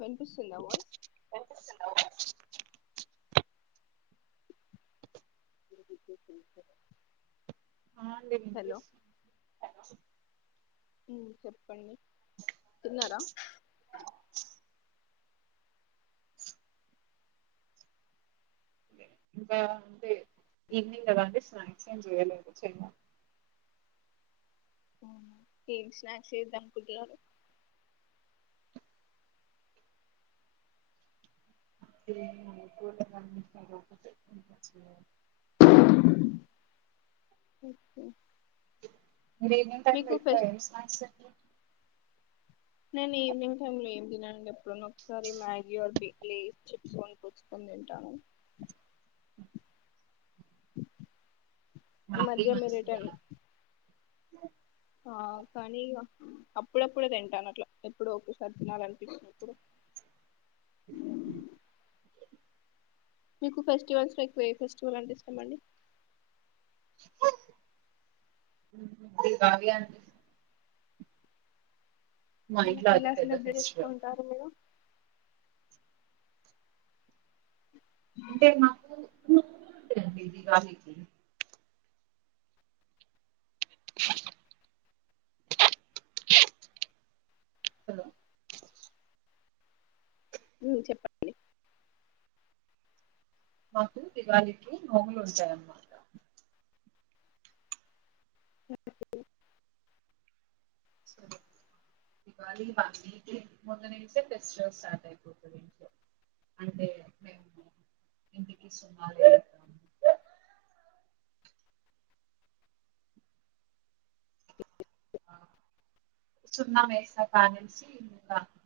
వినిపిస్తుంద వయిస్ వినిపిస్తుందా [inaudible] ఆ అండి హలో వినిపిస్తుంది మ్ చెప్పండి తిన్నారా గా దే ఈవినింగ్ కదా అండి స్నాక్స్ ఎం చేయలేదు చమన్ ఆహా ఎం స్నాక్స్ చేద్దాం అనుకుంటున్నారు ఇంకేమీ అనుకోలేదండి [unintelligible] ఓకే మీర్ ఎం ఎం టైమ్ లో మీకు ఎక్కువ ఫస్ట్ ఏం స్నాక్స్ చేస్తారు నేను ఈవినింగ్ టై లో ఏం తినండి ఎప్పుడు ఒకసారి మ్యాగీ ఆర్ బి లేస్ చిప్స్ కొంకొస్తాన్ తింటా ఈ మ్యాగీ మధ్య మీర్ మంచిది ఎటైన్ కాదు ఆ కానీ ఈగ అప్పుడప్పుడే తింటాను అట్లా ఎప్పుడో ఒకసారి తినాల అనిపించినప్పుడు మీకు ఫెస్టివల్స్ లో ఎక్కువ ఎ ఫెస్టివల్ అంటే ఇష్టం అండి కావి మా ఇంట్లో అదే ఎలా పెద్ద సెలబ్రేట్ ఫెస్టివల్ చేసుకుంటారు మీరు అంటే మాకుండి ఇది అ ఉ చెప్పండి మాకు దివాళికి నోములు ఉంటాయన్నమాట. సరే దివాళి ఇవన్నీ ముందునుంచే ఫెస్టివల్ స్టార్ట్ అయిపోతుంది ఇంట్లో. అంటే మేము ఇంటికి సున్నాలు ఎపిద్దాం అ సున్నా మేసా కానుంచి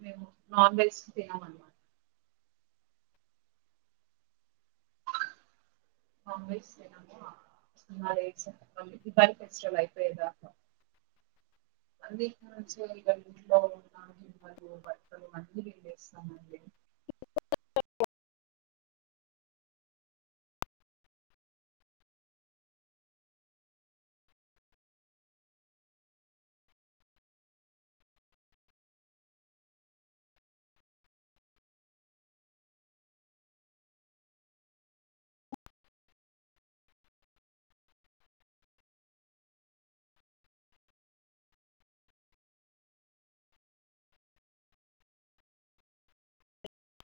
మేము నాన్ వెజ్ తినం అనమాట. నాన్ వెజ్ తినము మరి దివాళి ఫెస్టివల్ అయిపోద్దా అవి ఇంట్లో ఉన్న బట్టలు అన్ని పిండేస్తామండి